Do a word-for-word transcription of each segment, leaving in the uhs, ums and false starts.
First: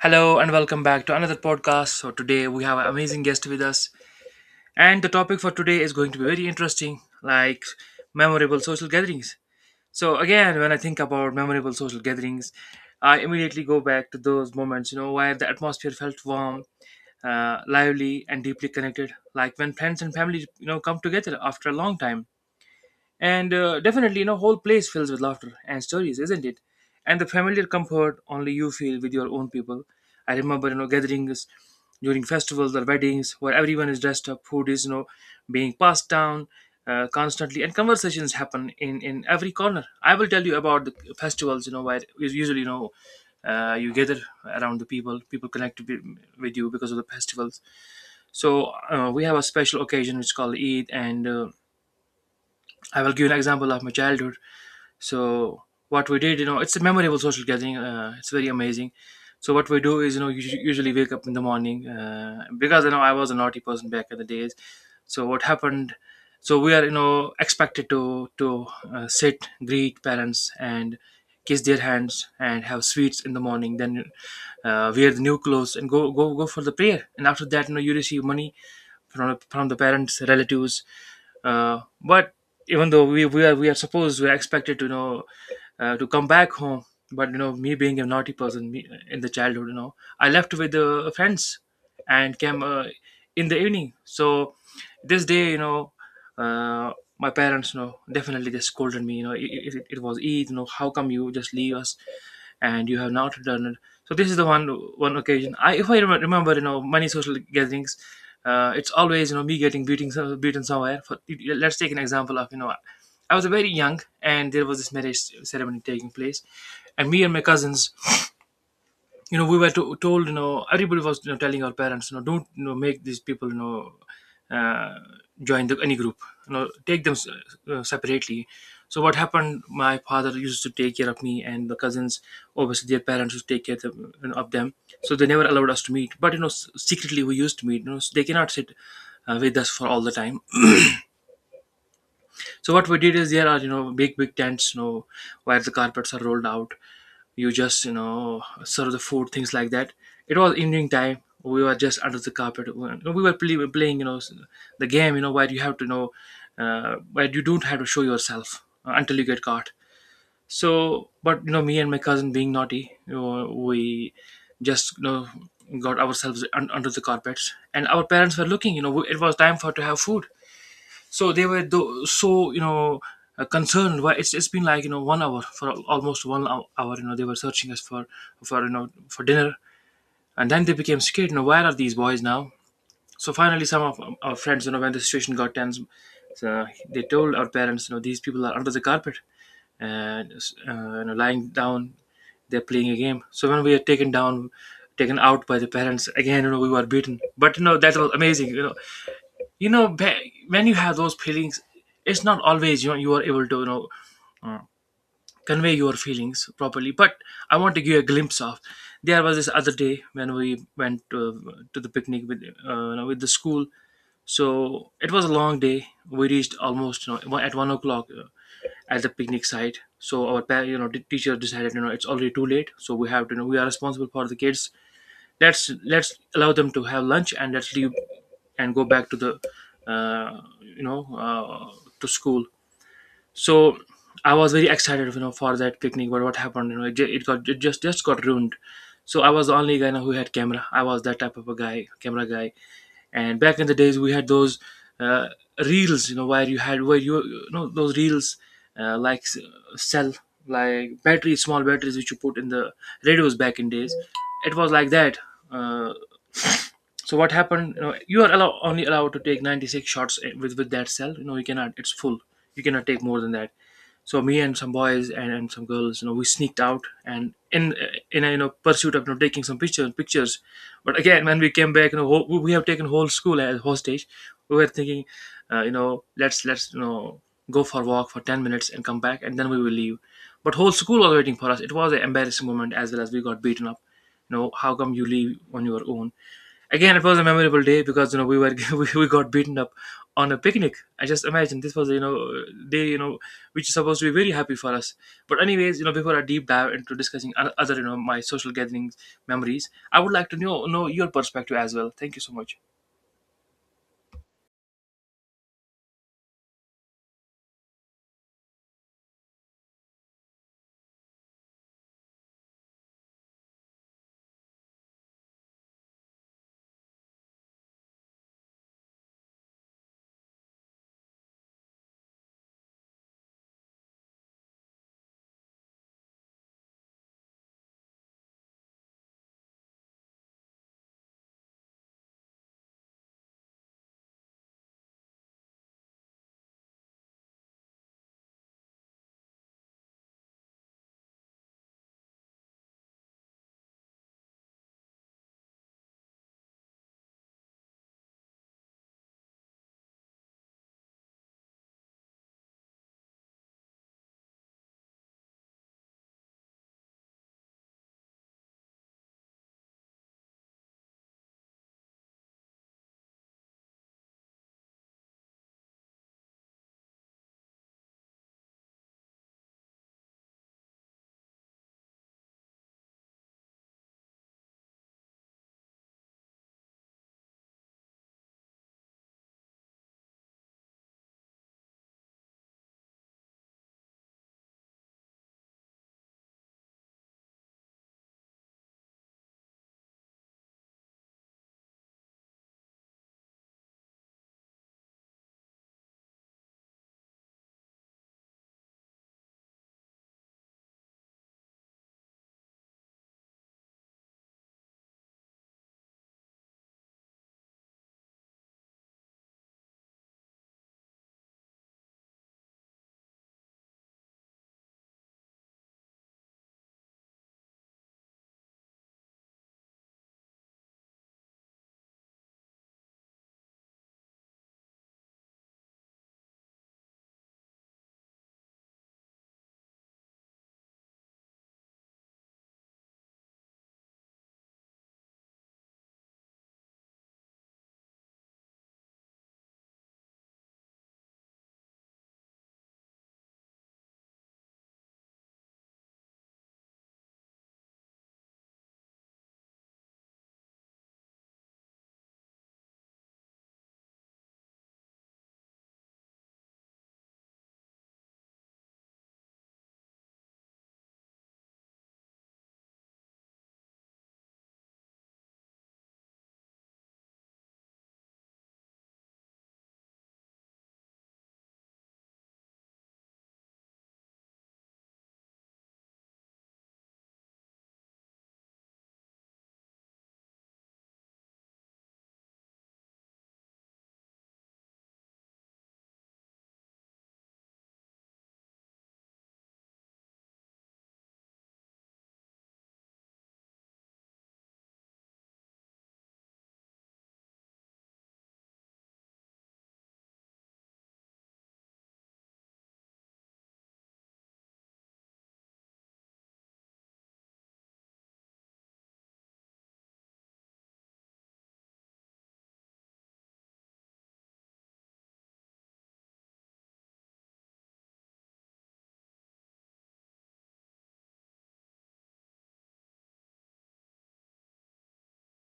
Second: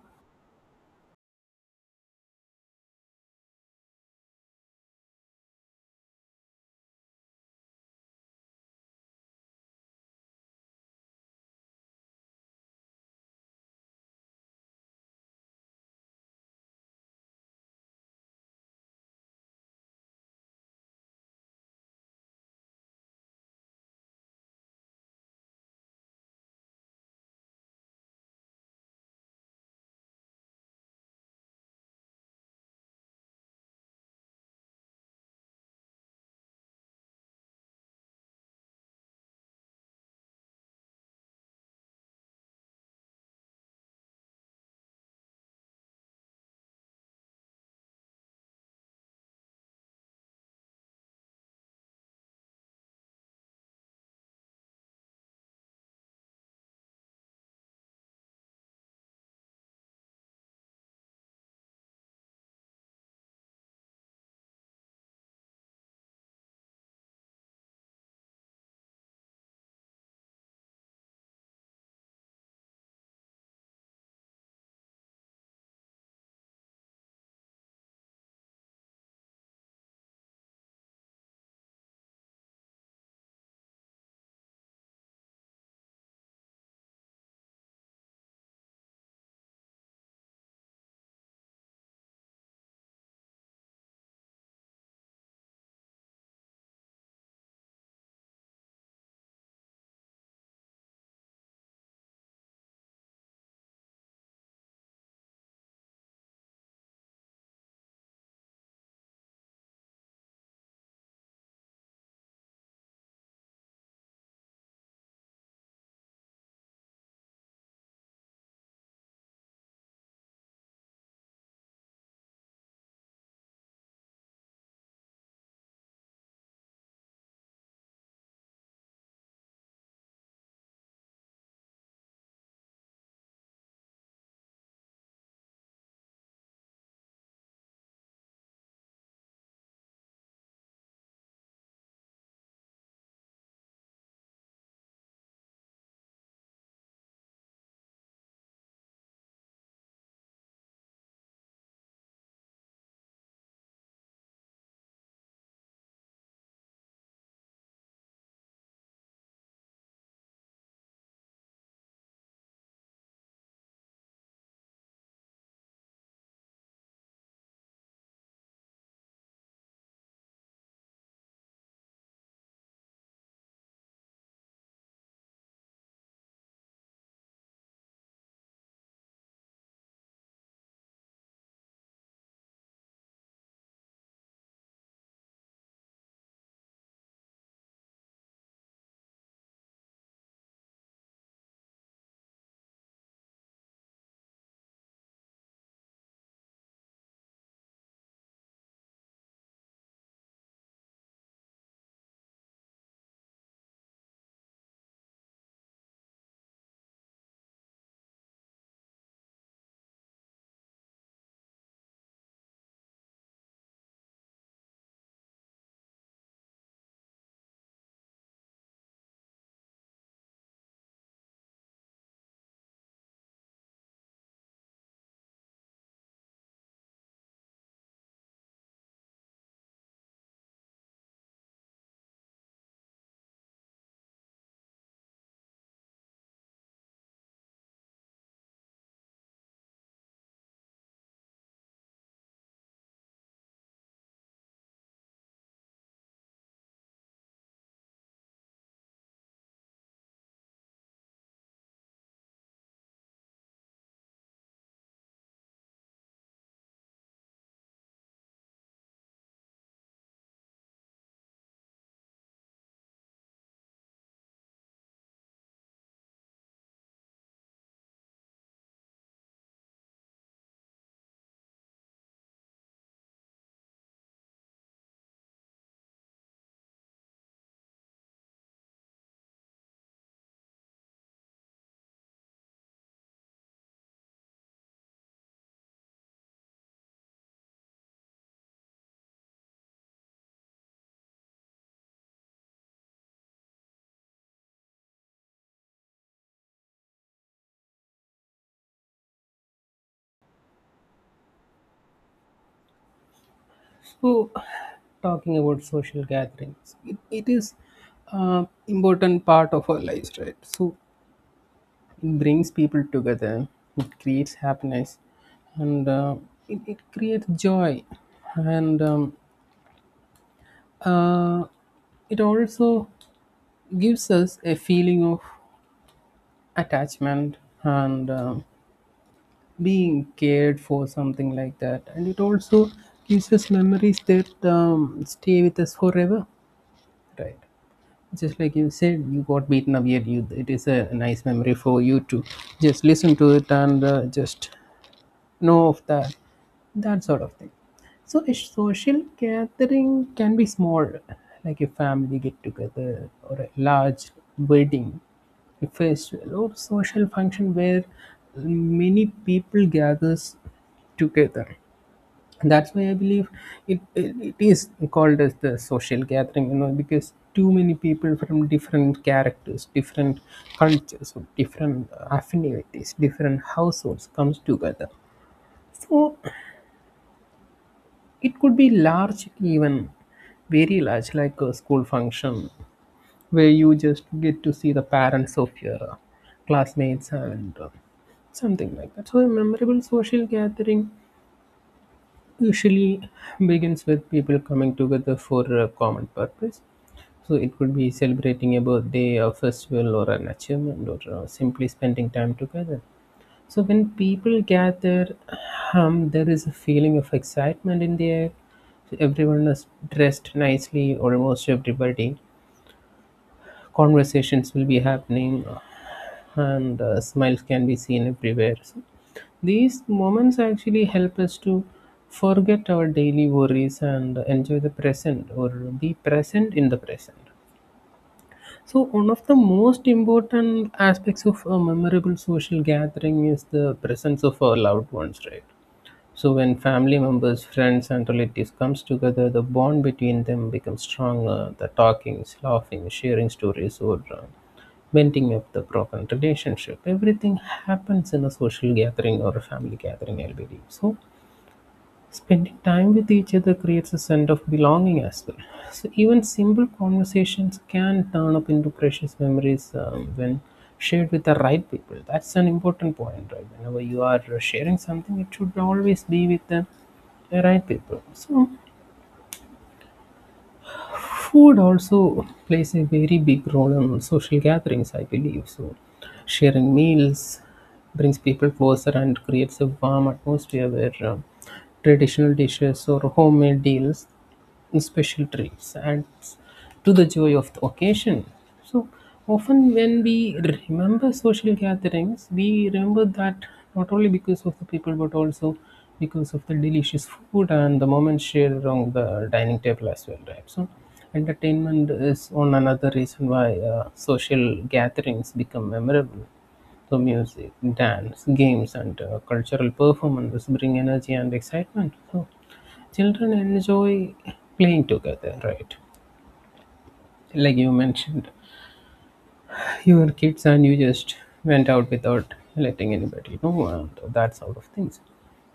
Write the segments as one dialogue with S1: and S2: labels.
S1: Hello and welcome back to another podcast. So today we have an amazing guest with us, and the topic for today is going to be very interesting, like memorable social gatherings. So again, when I think about memorable social gatherings, I immediately go back to those moments, you know, where the atmosphere felt warm, uh, lively, and deeply connected, like when friends and family, you know, come together after a long time and uh, definitely, you know, whole place fills with laughter and stories, isn't it? And the familiar comfort only you feel with your own people. I remember, you know, gatherings during festivals or weddings where everyone is dressed up, food is, you know, being passed down uh, constantly, and conversations happen in, in every corner. I will tell you about the festivals, you know, where us- usually, you know, uh, you gather around the people, people connect with with you because of the festivals. So uh, we have a special occasion which is called Eid, and uh, I will give an example of my childhood. So what we did, you know, it's a memorable social gathering. Uh, it's very amazing. So what we do is, you know, you usually wake up in the morning uh, because you know I was a naughty person back in the days. So what happened? So we are, you know, expected to to uh, sit, greet parents, and kiss their hands and have sweets in the morning. Then uh, wear the new clothes and go go go for the prayer. And after that, you know, you receive money from, from the parents relatives uh, but even though we, we are we are supposed we are expected to you know uh, to come back home, but you know me being a naughty person me, in the childhood, you know, I left with the friends and came uh, in the evening. So this day, you know, uh, my parents, you know, definitely they scolded me. You know, it, it, it was Eid. You know, how come you just leave us and you have not done. So this is the one one occasion. I if I rem- remember, you know, many social gatherings, uh, it's always you know me getting beaten so- beaten somewhere. For let's take an example of, you know, I was very young and there was this marriage ceremony taking place, and me and my cousins, you know, we were to, told, you know, everybody was, you know, telling our parents, you know, don't, you know, make these people, you know, uh, join the any group, you know, take them s- uh, separately. So what happened, my father used to take care of me and the cousins. Obviously their parents used to take care of them, you know, of them. So they never allowed us to meet, but you know s- secretly we used to meet, you know, so they cannot sit uh, with us for all the time. So what we did is there are, you know, big big tents, you know, where the carpets are rolled out. You just you know serve the food, things like that. It was evening time. We were just under the carpet. We were play, playing, you know, the game, you know, where you have to know uh, where you don't have to show yourself uh, until you get caught. So but you know me and my cousin being naughty, you know, we just you know got ourselves un- under the carpets, and our parents were looking. You know, it was time for to have food, so they were tho- so you know uh, concerned. Why, it's it's been like you know one hour for al- almost one hou- hour. You know they were searching us for for you know for dinner, and then they became scared. You know where are these boys now? So finally, some of um, our friends, you know, when the situation got tense, so they told our parents, you know, these people are under the carpet and uh, you know, lying down. They're playing a game. So when we are taken down, taken out by the parents, again, you know, we were beaten. But you know that was amazing. You know, you know ba- when you have those feelings, it's not always you know you are able to you know uh, convey your feelings properly, but I want to give you a glimpse of there was this other day when we went to, to the picnic with uh, you know, with the school. So it was a long day. We reached almost, you know, at one o'clock, uh, at the picnic site. So our pa- you know the teacher decided, you know, it's already too late, so we have to you know we are responsible for the kids. Let's let's allow them to have lunch, and let's leave and go back to the uh, you know uh, to school. So I was very excited you know for that picnic, but what happened, you know, it, ju- it got, it just just got ruined. So I was the only guy, you know, who had camera. I was that type of a guy, camera guy. And back in the days we had those uh, reels, you know, where you had, where you, you know, those reels uh, like s- cell, like batteries, small batteries, which you put in the radios back in days. It was like that. uh, so what happened? You know, you are allow, only allowed to take ninety-six shots eh, with with that cell. You know, you cannot. It's full. You cannot take more than that. So me and some boys and, and some girls, you know, we sneaked out and in eh, in a you know pursuit of you know, taking some pictures pictures. But again, when we came back, you know, whole, we have taken whole school as hostage. We were thinking, uh, you know, let's let's you know go for a walk for ten minutes and come back and then we will leave. But whole school was waiting for us. It was an embarrassing moment as well as we got beaten up. You know, how come you leave on your own? Again, it was a memorable day because you know we were we, we got beaten up on a picnic. I just imagine this was you know day you know which is supposed to be very happy for us. But anyways, you know before I deep dive into discussing o- other you know my social gatherings memories, I would like to know know your perspective as well. Thank you so much.
S2: So, talking about social gatherings, it, it is uh, important part of our lives, right? So, it brings people together, it creates happiness, and uh, it, it creates joy, and um, uh, it also gives us a feeling of attachment and um being cared for, something like that. And it also gives us memories that um, stay with us forever, right? Just like you said you got beaten up yet you it is a nice memory for you to just listen to it and uh, just know of that that sort of thing. So a social gathering can be small like a family get together or a large wedding, a festival or social function where many people gathers together. That's why I believe it, it, it is called as the social gathering, you know, because too many people from different characters, different cultures or different uh, affinities, different households comes together. So it could be large, even very large, like a school function where you just get to see the parents of your uh, classmates and uh, something like that. So a memorable social gathering usually begins with people coming together for a common purpose. So it could be celebrating a birthday, a festival, or an achievement, or uh, simply spending time together. So when people gather, um, there is a feeling of excitement in the air. So everyone is dressed nicely, almost everybody. Conversations will be happening, and uh, smiles can be seen everywhere. So these moments actually help us to forget our daily worries and enjoy the present or be present in the present. So one of the most important aspects of a memorable social gathering is the presence of our loved ones, right? So when family members, friends, and relatives comes together, the bond between them becomes stronger. The talking, laughing, sharing stories, or uh, mending up the broken relationship, everything happens in a social gathering or a family gathering, I believe so. Spending time with each other creates a sense of belonging as well. So even simple conversations can turn up into precious memories um, when shared with the right people. That's an important point, right? Whenever you are sharing something, it should always be with the right people. So food also plays a very big role in social gatherings, I believe so. Sharing meals brings people closer and creates a warm atmosphere where uh, traditional dishes or homemade deals and special treats and to the joy of the occasion. So often when we remember social gatherings, we remember that not only because of the people but also because of the delicious food and the moments shared around the dining table as well, right? So entertainment is one another reason why uh, social gatherings become memorable. So music, dance, games, and uh, cultural performances bring energy and excitement. So children enjoy playing together, right? Like you mentioned your kids and you just went out without letting anybody know and that sort of things.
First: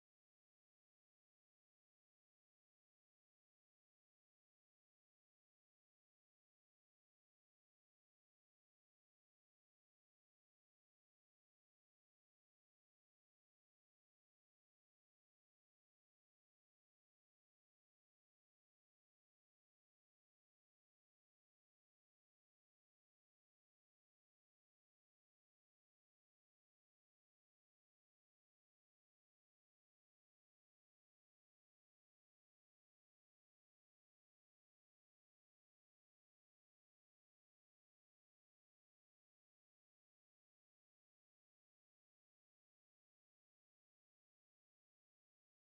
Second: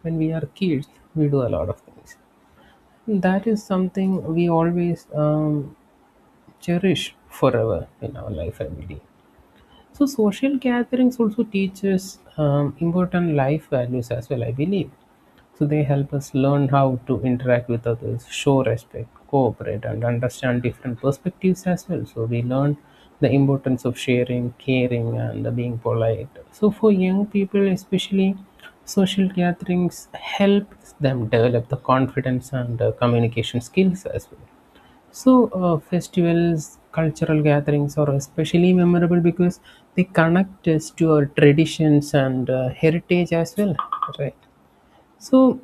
S2: When we are kids, we do a lot of things. That is something we always um, cherish forever in our life every day. So social gatherings also teach us um, important life values as well, I believe. So they help us learn how to interact with others, show respect, cooperate, and understand different perspectives as well. So we learn the importance of sharing, caring, and uh, being polite. So for young people, especially, social gatherings help them develop the confidence and uh, communication skills as well. So, uh, festivals, cultural gatherings are especially memorable because they connect us to our traditions and uh, heritage as well, right? So,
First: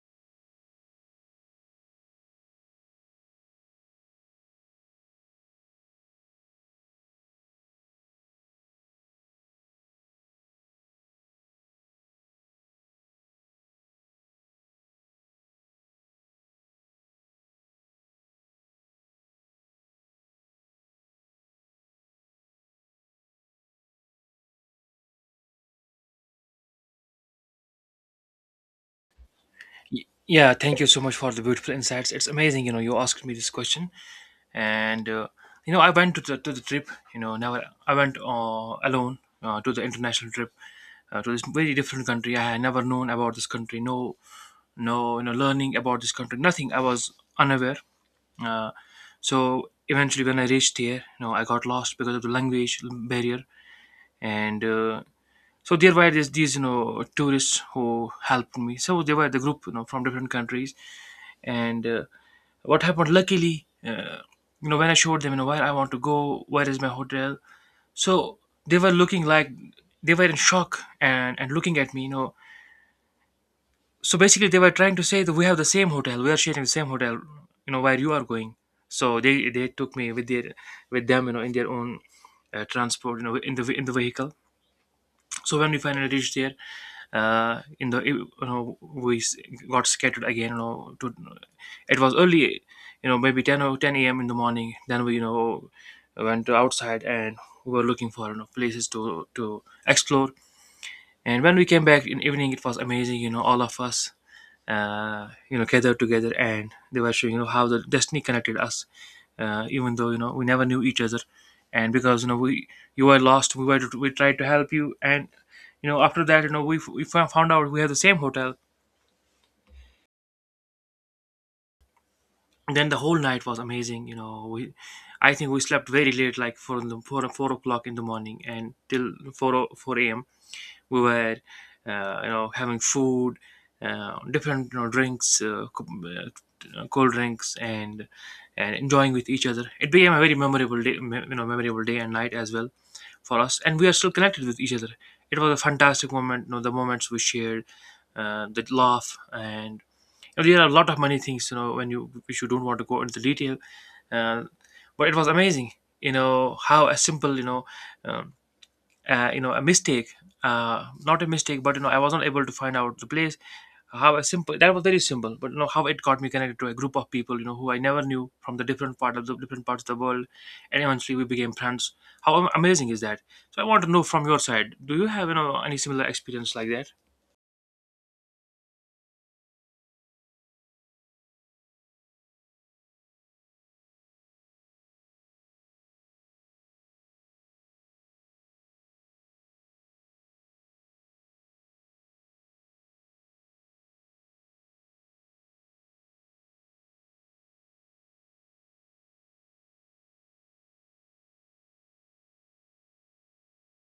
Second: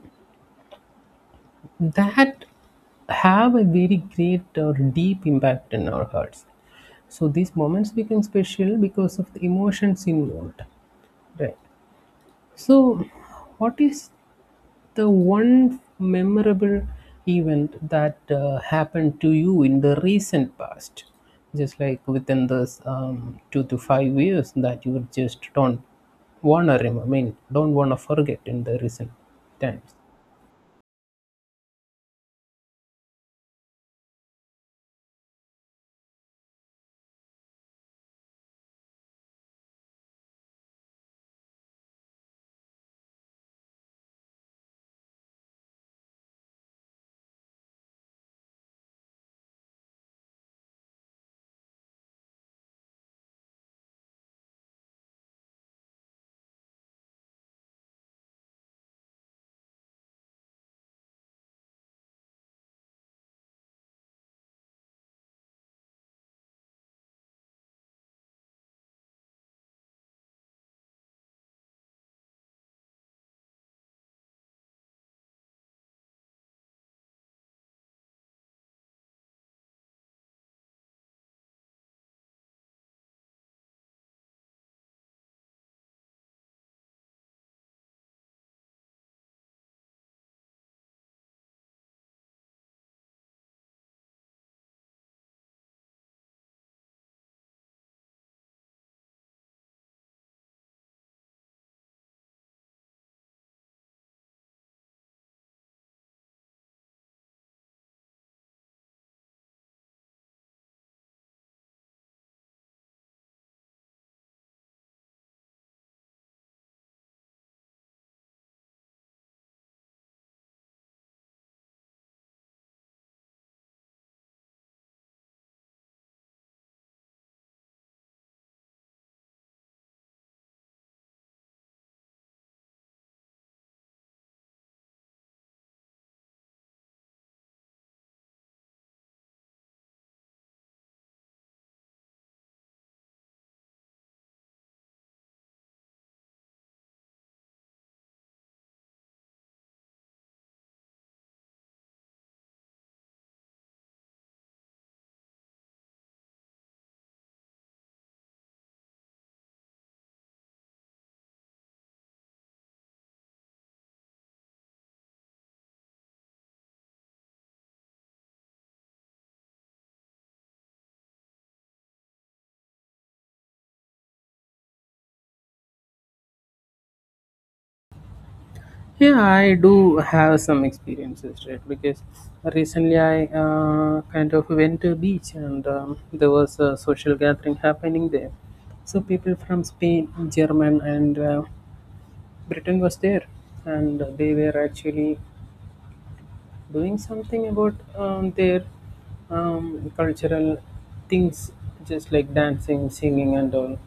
S2: that have a very great or deep impact in our hearts. So, these moments become special because of the emotions involved, right? So, what is the one memorable event that uh, happened to you in the recent past, just like within this um, two to five years, that you just don't wanna remember, I mean, don't wanna forget in the recent times.
S1: Y- Yeah, thank you so much for the beautiful insights. It's amazing, you know, you asked me this question, and uh, you know I went to the, to the trip, you know, never I went uh, alone uh, to the international trip uh, to this very different country. I had never known about this country. No no, you know, learning about this country, nothing. I was unaware. uh, so eventually when I reached here, you know, I got lost because of the language barrier. And uh, so there were these, these you know tourists who helped me. So they were the group, you know, from different countries, and uh, what happened? Luckily, uh, you know, when I showed them, you know, where I want to go, where is my hotel. So they were looking like they were in shock and and looking at me. You know, so basically they were trying to say that we have the same hotel, we are sharing the same hotel. You know where you are going. So they they took me with their with them, you know, in their own uh, transport, you know, in the in the vehicle. So when we finally reached there uh, in the you know we s- got scattered again, you know, to it was early, you know, maybe ten or ten a.m. in the morning. Then we you know went outside, and we were looking for you know places to to explore. And when we came back in evening, it was amazing. You know, all of us, uh, you know, gathered together, and they were showing you know how the destiny connected us, uh, even though you know we never knew each other, and because you know we you were lost, we were we tried to help you, and you know after that, you know we we fo- found out we have the same hotel. Then the whole night was amazing. You know, we I think we slept very late, like for the four four o'clock in the morning, and till four o- four a m. we were uh, you know having food, uh, different, you know, drinks uh, co- uh, cold drinks, and and enjoying with each other. It became a very memorable day, me- you know memorable day and night as well for us, and we are still connected with each other. It was a fantastic moment, you know, the moments we shared, uh, the laugh, and you know, there are a lot of many things, you know, when you which you don't want to go into detail. uh, but it was amazing, you know, how a simple, you know, um, uh, you know, a mistake, uh, not a mistake, but you know I was not able to find out the place. How a simple that was very simple, but you know how it got me connected to a group of people, you know, who I never knew, from the different part of the different parts of the world, and eventually we became friends. How am- amazing is that? So I want to know from your side, do you have, you know, any similar experience like that?
S2: Yeah, I do have some experiences, right? Because recently I uh, kind of went to a beach and um, there was a social gathering happening there. So people from Spain, German, and uh, Britain was there, and they were actually doing something about um, their um, cultural things, just like dancing, singing, and all.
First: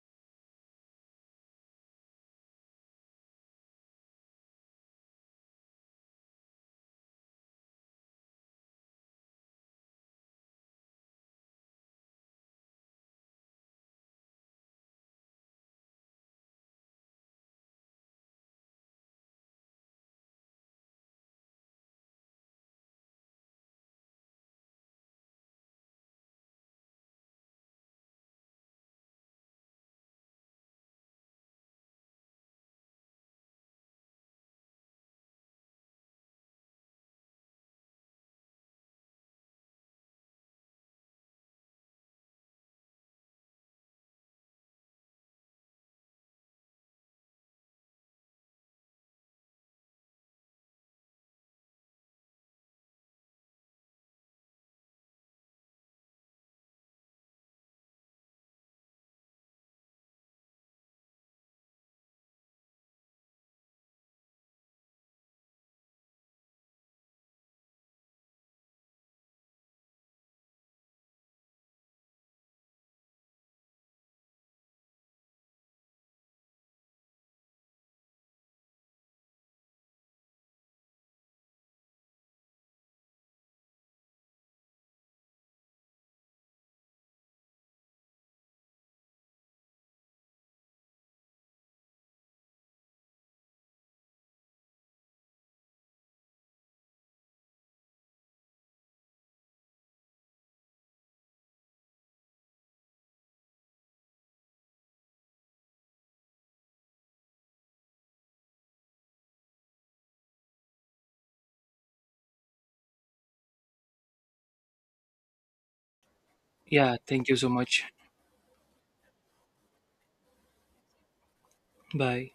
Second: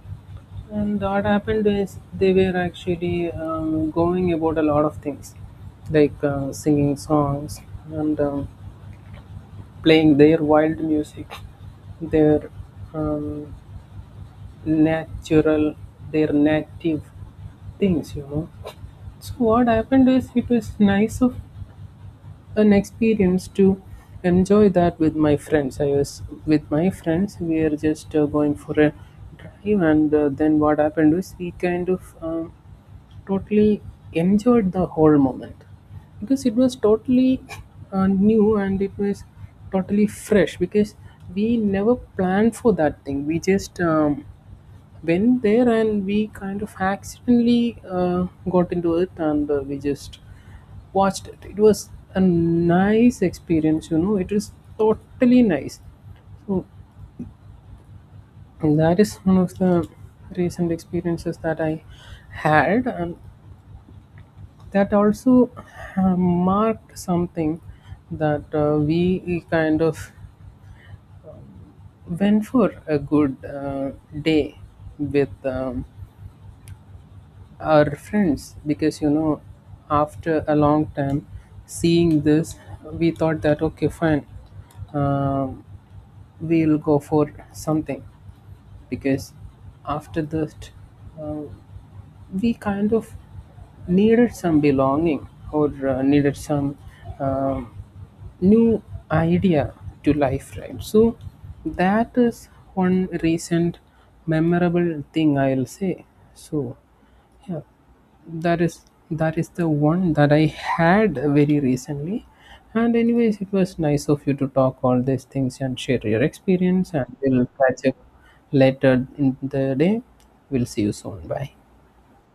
S2: And what happened is they were actually um, going about a lot of things, like uh, singing songs and um, playing their wild music, their um, natural, their native things, you know. So what happened is it was nice of an experience to enjoy that with my friends. I was with my friends. We are just uh, going for a drive, and uh, then what happened was we kind of um, totally enjoyed the whole moment because it was totally uh, new and it was totally fresh because we never planned for that thing. We just um, went there and we kind of accidentally uh, got into it and uh, we just watched it. It was a nice experience, you know. It was totally nice. So that is one of the recent experiences that I had, and that also uh, marked something that uh, we kind of went for a good uh, day with um, our friends because, you know, after a long time seeing this, we thought that okay fine, um, we'll go for something because after that uh, we kind of needed some belonging or uh, needed some um new idea to life, right? So that is one recent memorable thing, I'll say. So yeah, that is that is the one that I had very recently. And anyways, it was nice of you to talk all these things and share your experience.
S1: Yeah,
S2: And
S1: thank you
S2: we'll
S1: so much.
S2: catch up later in the day. We'll see you soon. Bye.
S1: Bye.